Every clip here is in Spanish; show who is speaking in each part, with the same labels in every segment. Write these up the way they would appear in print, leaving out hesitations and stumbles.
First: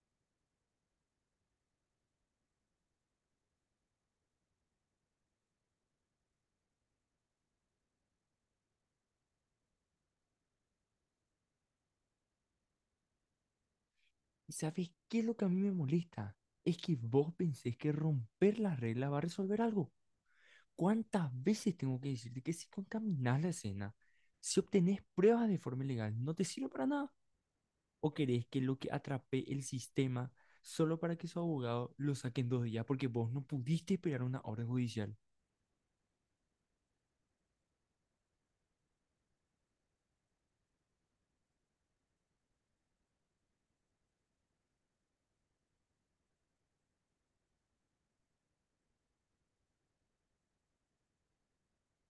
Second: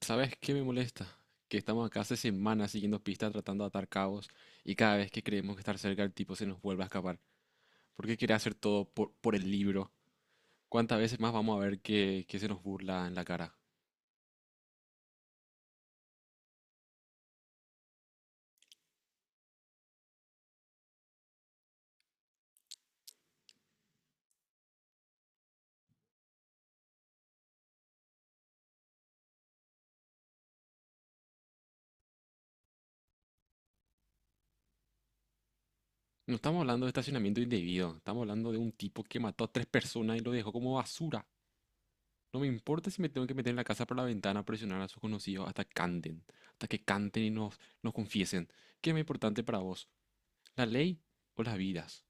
Speaker 1: ¿Sabes qué me molesta? Que estamos acá hace semanas siguiendo pistas, tratando de atar cabos, y cada vez que creemos que estar cerca el tipo se nos vuelve a escapar. ¿Por qué quiere hacer todo por el libro? ¿Cuántas veces más vamos a ver que se nos burla en la cara?
Speaker 2: ¿Y sabes qué es lo que a mí me molesta? Es que vos pensés que romper la regla va a resolver algo. ¿Cuántas veces tengo que decirte que si contaminás la escena, si obtenés pruebas de forma ilegal, no te sirve para nada? ¿O querés que lo que atrape el sistema solo para que su abogado lo saque en 2 días porque vos no pudiste esperar una orden judicial?
Speaker 1: No estamos hablando de estacionamiento indebido, estamos hablando de un tipo que mató a tres personas y lo dejó como basura. No me importa si me tengo que meter en la casa por la ventana a presionar a sus conocidos hasta canten, hasta que canten y nos confiesen. ¿Qué es más importante para vos? ¿La ley o las vidas?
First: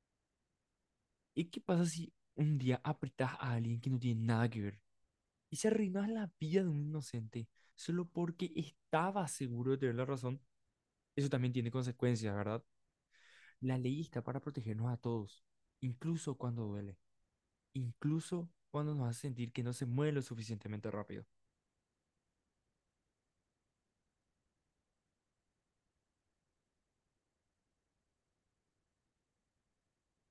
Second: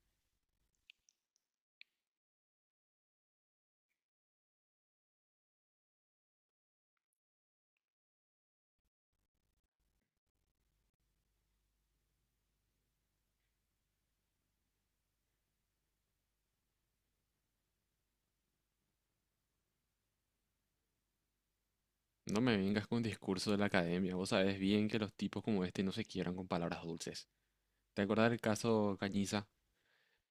Speaker 2: ¿Y qué pasa si un día apretás a alguien que no tiene nada que ver y se arruinás la vida de un inocente solo porque estaba seguro de tener la razón? Eso también tiene consecuencias, ¿verdad? La ley está para protegernos a todos, incluso cuando duele, incluso cuando nos hace sentir que no se mueve lo suficientemente rápido.
Speaker 1: No me vengas con discurso de la academia. Vos sabés bien que los tipos como este no se quieran con palabras dulces. ¿Te acordás del caso Cañiza?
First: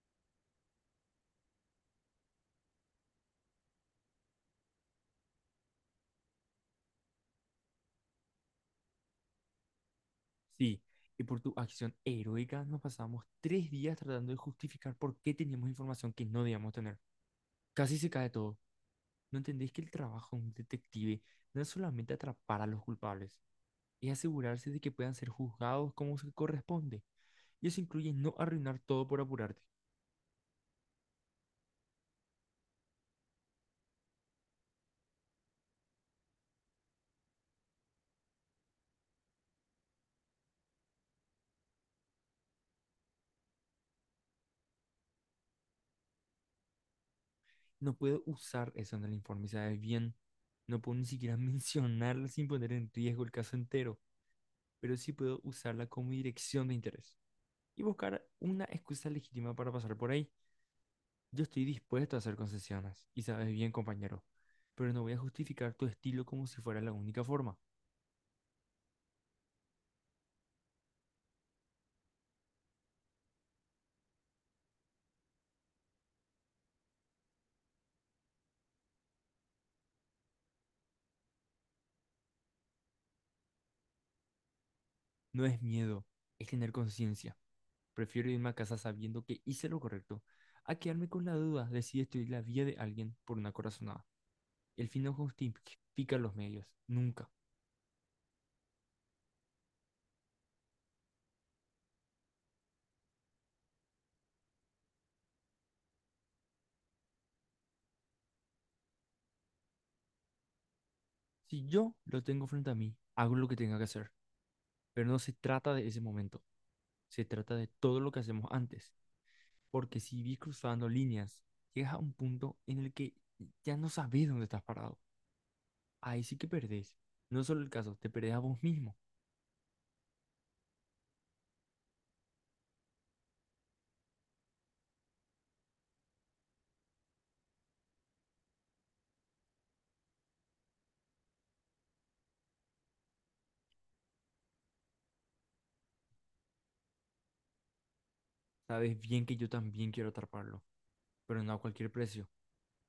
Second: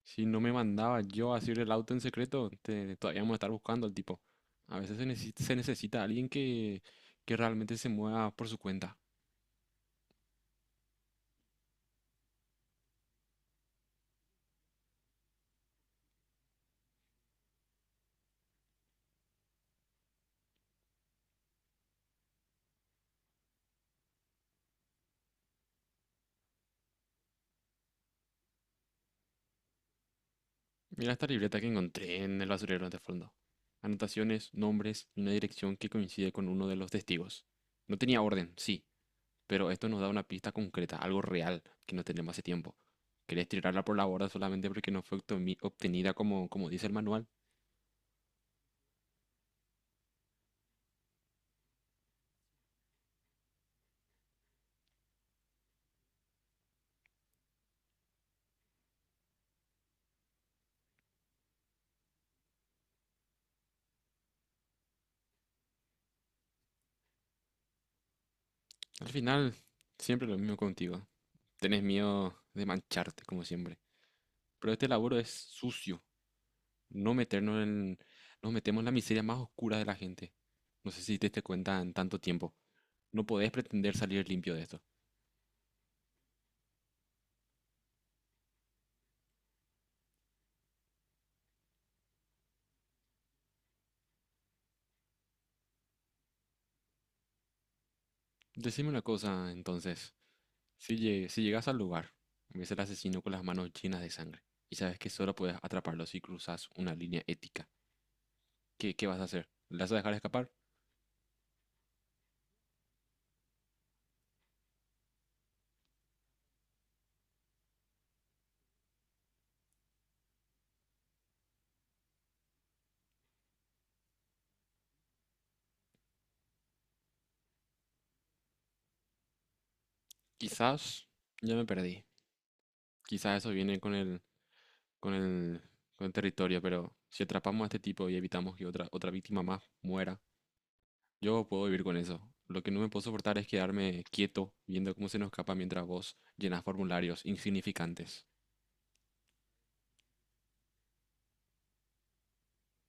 Speaker 1: Si no me mandaba yo a hacer el auto en secreto, todavía vamos a estar buscando al tipo. A veces se necesita alguien que realmente se mueva por su cuenta.
Speaker 2: Sí, y por tu acción heroica nos pasamos 3 días tratando de justificar por qué teníamos información que no debíamos tener. Casi se cae todo. No entendéis que el trabajo de un detective no es solamente atrapar a los culpables, es asegurarse de que puedan ser juzgados como se corresponde. Y eso incluye no arruinar todo por apurarte.
Speaker 1: Mira esta libreta que encontré en el basurero de fondo. Anotaciones, nombres y una dirección que coincide con uno de los testigos. No tenía orden, sí, pero esto nos da una pista concreta, algo real que no tenemos hace tiempo. ¿Querés tirarla por la borda solamente porque no fue obtenida como dice el manual?
Speaker 2: No puedo usar eso en el informe, ¿sabes bien? No puedo ni siquiera mencionarla sin poner en riesgo el caso entero, pero sí puedo usarla como dirección de interés y buscar una excusa legítima para pasar por ahí. Yo estoy dispuesto a hacer concesiones, y sabes bien, compañero, pero no voy a justificar tu estilo como si fuera la única forma.
Speaker 1: Al final, siempre lo mismo contigo. Tenés miedo de mancharte, como siempre. Pero este laburo es sucio. No meternos en... Nos metemos en la miseria más oscura de la gente. No sé si te diste cuenta en tanto tiempo. No podés pretender salir limpio de esto.
Speaker 2: No es miedo, es tener conciencia. Prefiero irme a casa sabiendo que hice lo correcto, a quedarme con la duda de si destruir la vida de alguien por una corazonada. El fin no justifica los medios, nunca.
Speaker 1: Decime una cosa, entonces. Si llegas al lugar, ves al asesino con las manos llenas de sangre y sabes que solo puedes atraparlo si cruzas una línea ética. ¿Qué vas a hacer? ¿Le vas a dejar escapar?
Speaker 2: Si yo lo tengo frente a mí, hago lo que tenga que hacer, pero no se trata de ese momento, se trata de todo lo que hacemos antes, porque si vi cruzando líneas, llegas a un punto en el que ya no sabes dónde estás parado. Ahí sí que perdés. No es solo el caso, te perdés a vos mismo.
Speaker 1: Quizás ya me perdí. Quizás eso viene con el, con el territorio, pero si atrapamos a este tipo y evitamos que otra víctima más muera, yo puedo vivir con eso. Lo que no me puedo soportar es quedarme quieto viendo cómo se nos escapa mientras vos llenas formularios insignificantes.
Speaker 2: Sabes bien que yo también quiero atraparlo, pero no a cualquier precio.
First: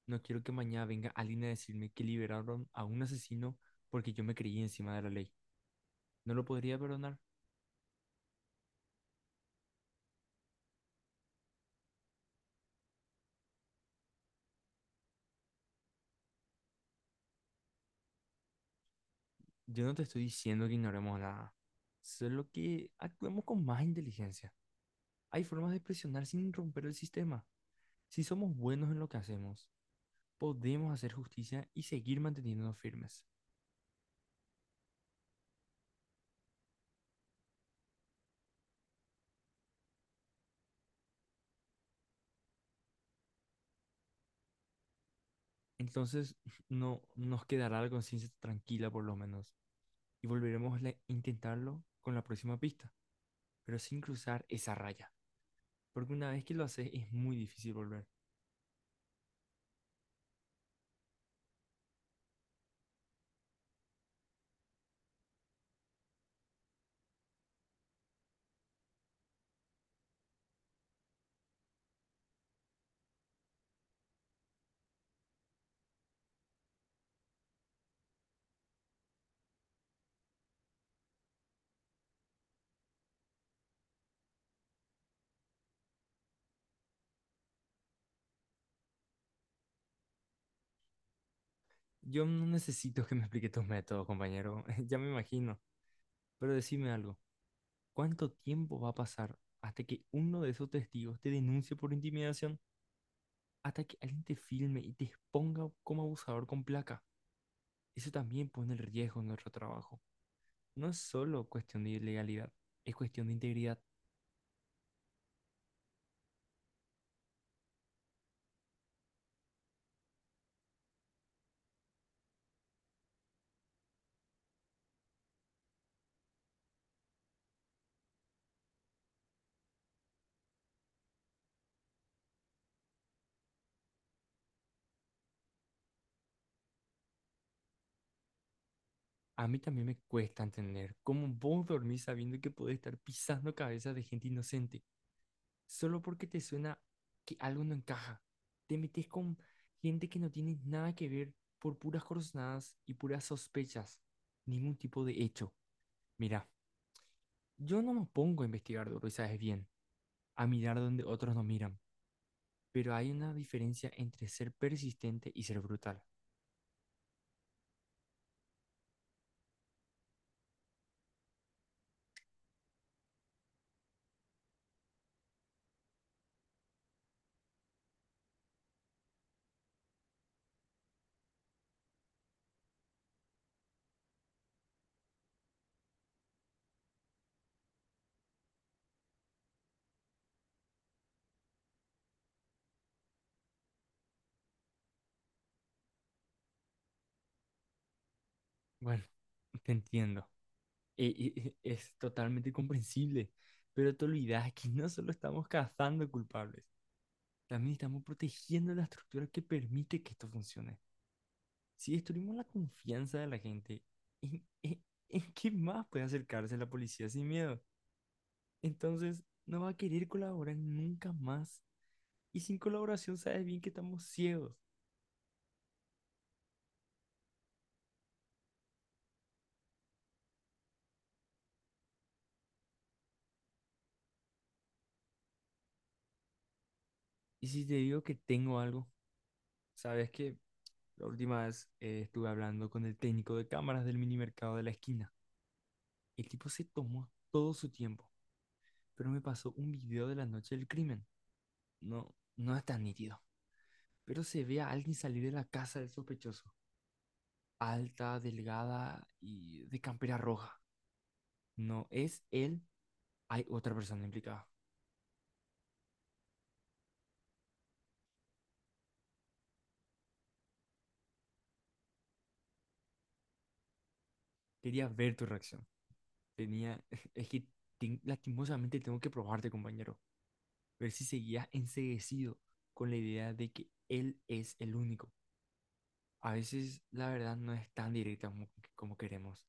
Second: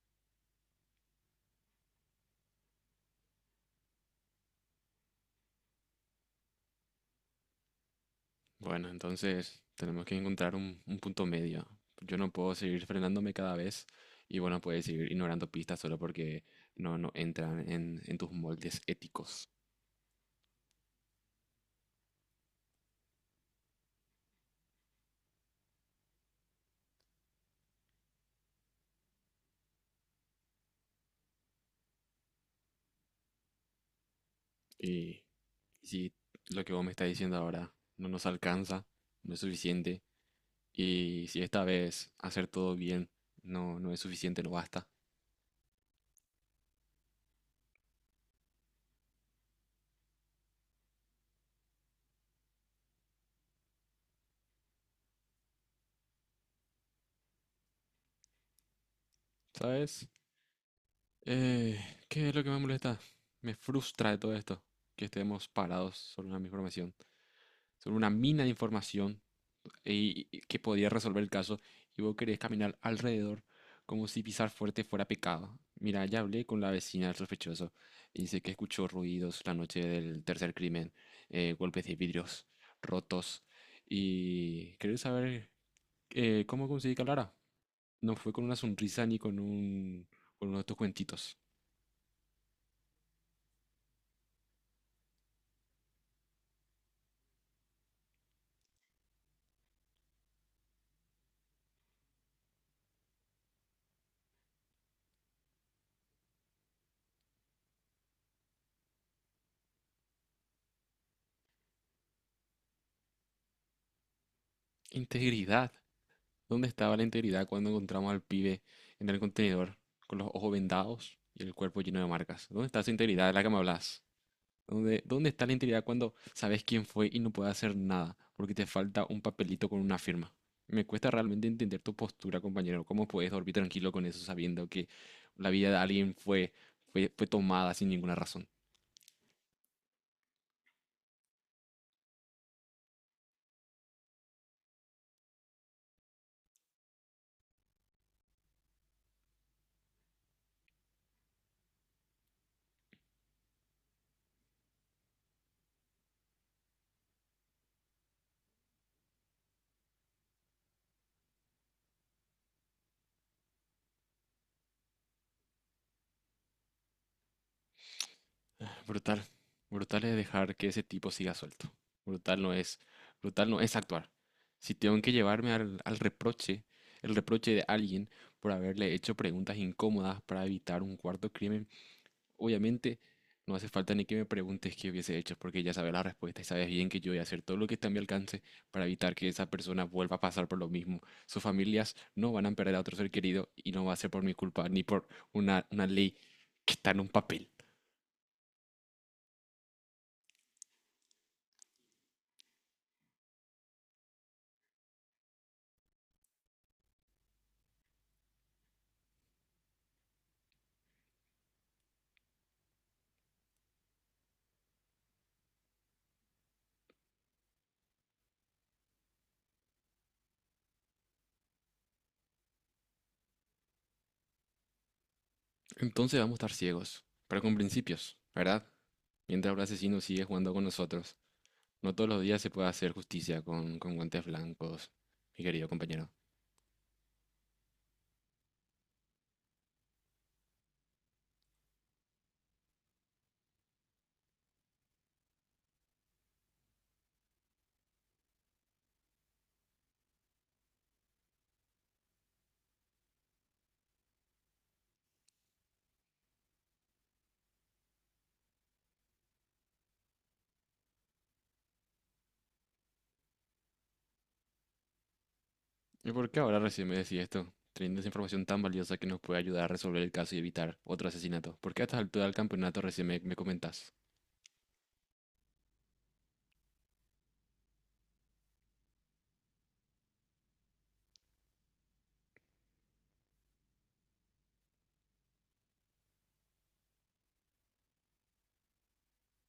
Speaker 2: No quiero que mañana venga alguien a decirme que liberaron a un asesino porque yo me creí encima de la ley. No lo podría perdonar.
Speaker 1: Bueno, entonces tenemos que encontrar un punto medio. Yo no puedo seguir frenándome cada vez y bueno, puedes seguir ignorando pistas solo porque no entran en tus moldes éticos.
Speaker 2: Yo no te estoy diciendo que ignoremos nada, solo que actuemos con más inteligencia. Hay formas de presionar sin romper el sistema. Si somos buenos en lo que hacemos, podemos hacer justicia y seguir manteniéndonos firmes.
Speaker 1: Y si lo que vos me estás diciendo ahora no nos alcanza, no es suficiente, y si esta vez hacer todo bien no es suficiente, no basta.
Speaker 2: Entonces, no nos quedará la conciencia tranquila por lo menos y volveremos a intentarlo con la próxima pista, pero sin cruzar esa raya, porque una vez que lo haces es muy difícil volver.
Speaker 1: ¿Sabes? Eh, ¿Qué es lo que me molesta? Me frustra de todo esto, que estemos parados sobre una misma formación sobre una mina de información y que podía resolver el caso y vos querés caminar alrededor como si pisar fuerte fuera pecado. Mira, ya hablé con la vecina del sospechoso y dice que escuchó ruidos la noche del tercer crimen, golpes de vidrios rotos y querés saber cómo conseguí que hablara. No fue con una sonrisa ni con un con uno de tus cuentitos.
Speaker 2: Yo no necesito que me explique tus métodos, compañero, ya me imagino, pero decime algo. ¿Cuánto tiempo va a pasar hasta que uno de esos testigos te denuncie por intimidación? Hasta que alguien te filme y te exponga como abusador con placa. Eso también pone en riesgo nuestro trabajo. No es solo cuestión de ilegalidad, es cuestión de integridad.
Speaker 1: Integridad. ¿Dónde estaba la integridad cuando encontramos al pibe en el contenedor con los ojos vendados y el cuerpo lleno de marcas? ¿Dónde está esa integridad de la que me hablas? ¿Dónde está la integridad cuando sabes quién fue y no puedes hacer nada porque te falta un papelito con una firma? Me cuesta realmente entender tu postura, compañero. ¿Cómo puedes dormir tranquilo con eso sabiendo que la vida de alguien fue tomada sin ninguna razón?
Speaker 2: A mí también me cuesta entender cómo vos dormís sabiendo que podés estar pisando cabezas de gente inocente, solo porque te suena que algo no encaja. Te metes con gente que no tiene nada que ver por puras corazonadas y puras sospechas, ningún tipo de hecho. Mira, yo no me pongo a investigar duro y sabes bien, a mirar donde otros no miran, pero hay una diferencia entre ser persistente y ser brutal.
Speaker 1: Brutal. Brutal es dejar que ese tipo siga suelto. Brutal no es, brutal no es actuar. Si tengo que llevarme al reproche, el reproche de alguien por haberle hecho preguntas incómodas para evitar un cuarto crimen, obviamente no hace falta ni que me preguntes qué hubiese hecho, porque ya sabes la respuesta y sabes bien que yo voy a hacer todo lo que está a mi alcance para evitar que esa persona vuelva a pasar por lo mismo. Sus familias no van a perder a otro ser querido y no va a ser por mi culpa ni por una ley que está en un papel.
Speaker 2: Bueno, te entiendo. Es totalmente comprensible, pero te olvidas que no solo estamos cazando culpables, también estamos protegiendo la estructura que permite que esto funcione. Si destruimos la confianza de la gente, ¿en, en- en qué más puede acercarse la policía sin miedo? Entonces, no va a querer colaborar nunca más. Y sin colaboración sabes bien que estamos ciegos.
Speaker 1: Entonces vamos a estar ciegos, pero con principios, ¿verdad? Mientras el asesino sigue jugando con nosotros. No todos los días se puede hacer justicia con guantes blancos, mi querido compañero.
Speaker 2: Y si te digo que tengo algo, sabes que la última vez estuve hablando con el técnico de cámaras del mini mercado de la esquina. El tipo se tomó todo su tiempo, pero me pasó un video de la noche del crimen. No, no es tan nítido, pero se ve a alguien salir de la casa del sospechoso. Alta, delgada y de campera roja. No es él, hay otra persona implicada.
Speaker 1: ¿Y por qué ahora recién me decís esto? Teniendo esa información tan valiosa que nos puede ayudar a resolver el caso y evitar otro asesinato. ¿Por qué a esta altura del campeonato recién me comentás?
Speaker 2: Quería ver tu reacción. Tenía, es que lastimosamente tengo que probarte, compañero. Ver si seguías enceguecido con la idea de que él es el único. A veces la verdad no es tan directa como queremos.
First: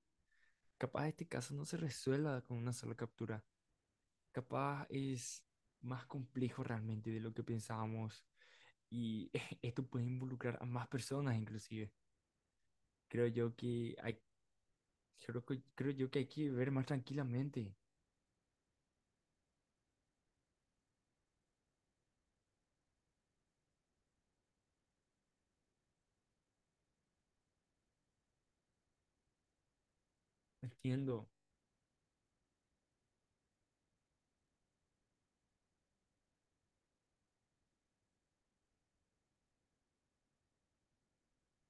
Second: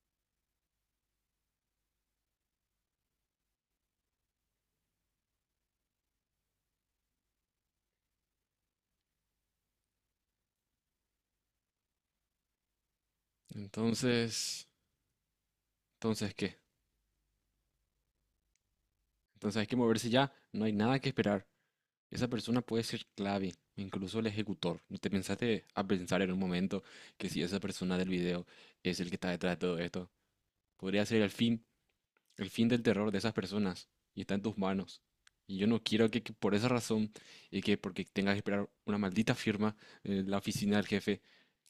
Speaker 2: Capaz este caso no se resuelva con una sola captura. Capaz es más complejo realmente de lo que pensábamos y esto puede involucrar a más personas inclusive. Creo yo que hay,
Speaker 1: Entonces…
Speaker 2: creo, que- creo yo que hay
Speaker 1: ¿Entonces
Speaker 2: que
Speaker 1: qué?
Speaker 2: ver más tranquilamente.
Speaker 1: Entonces hay que moverse ya. No hay nada que esperar. Esa persona puede ser clave, incluso el ejecutor. ¿No te pensaste a pensar en un momento que si esa persona del video es el que está detrás de todo esto? Podría ser
Speaker 2: Entiendo.
Speaker 1: el fin del terror de esas personas y está en tus manos. Y yo no quiero que por esa razón y que porque tengas que esperar una maldita firma en la oficina del jefe,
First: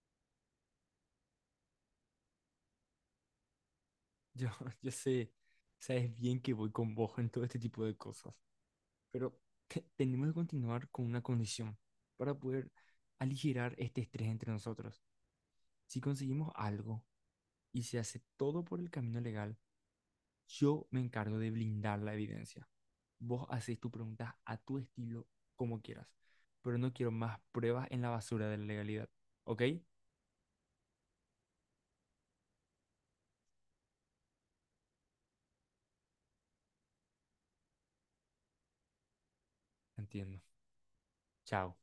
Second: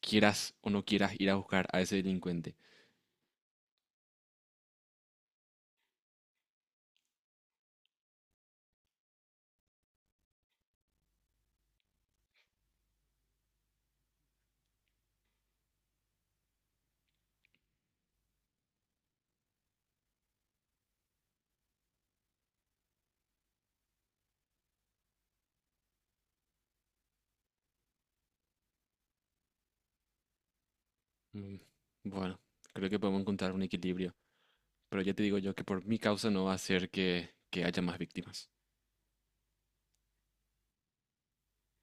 Speaker 1: quieras o no quieras ir a buscar a ese delincuente.
Speaker 2: Yo, yo sé, sabes bien que voy con vos en todo este tipo de cosas, pero tenemos que continuar con una condición para poder aligerar este estrés entre nosotros. Si conseguimos algo y se hace todo por el camino legal, yo me encargo de blindar la evidencia. Vos haces tus preguntas a tu estilo, como quieras, pero no quiero más pruebas en la basura de la legalidad. ¿Ok?
Speaker 1: Mm, Bueno, creo que podemos encontrar un equilibrio, pero ya te digo yo que por mi causa no va a ser que haya más víctimas.
Speaker 2: Entiendo. Chao.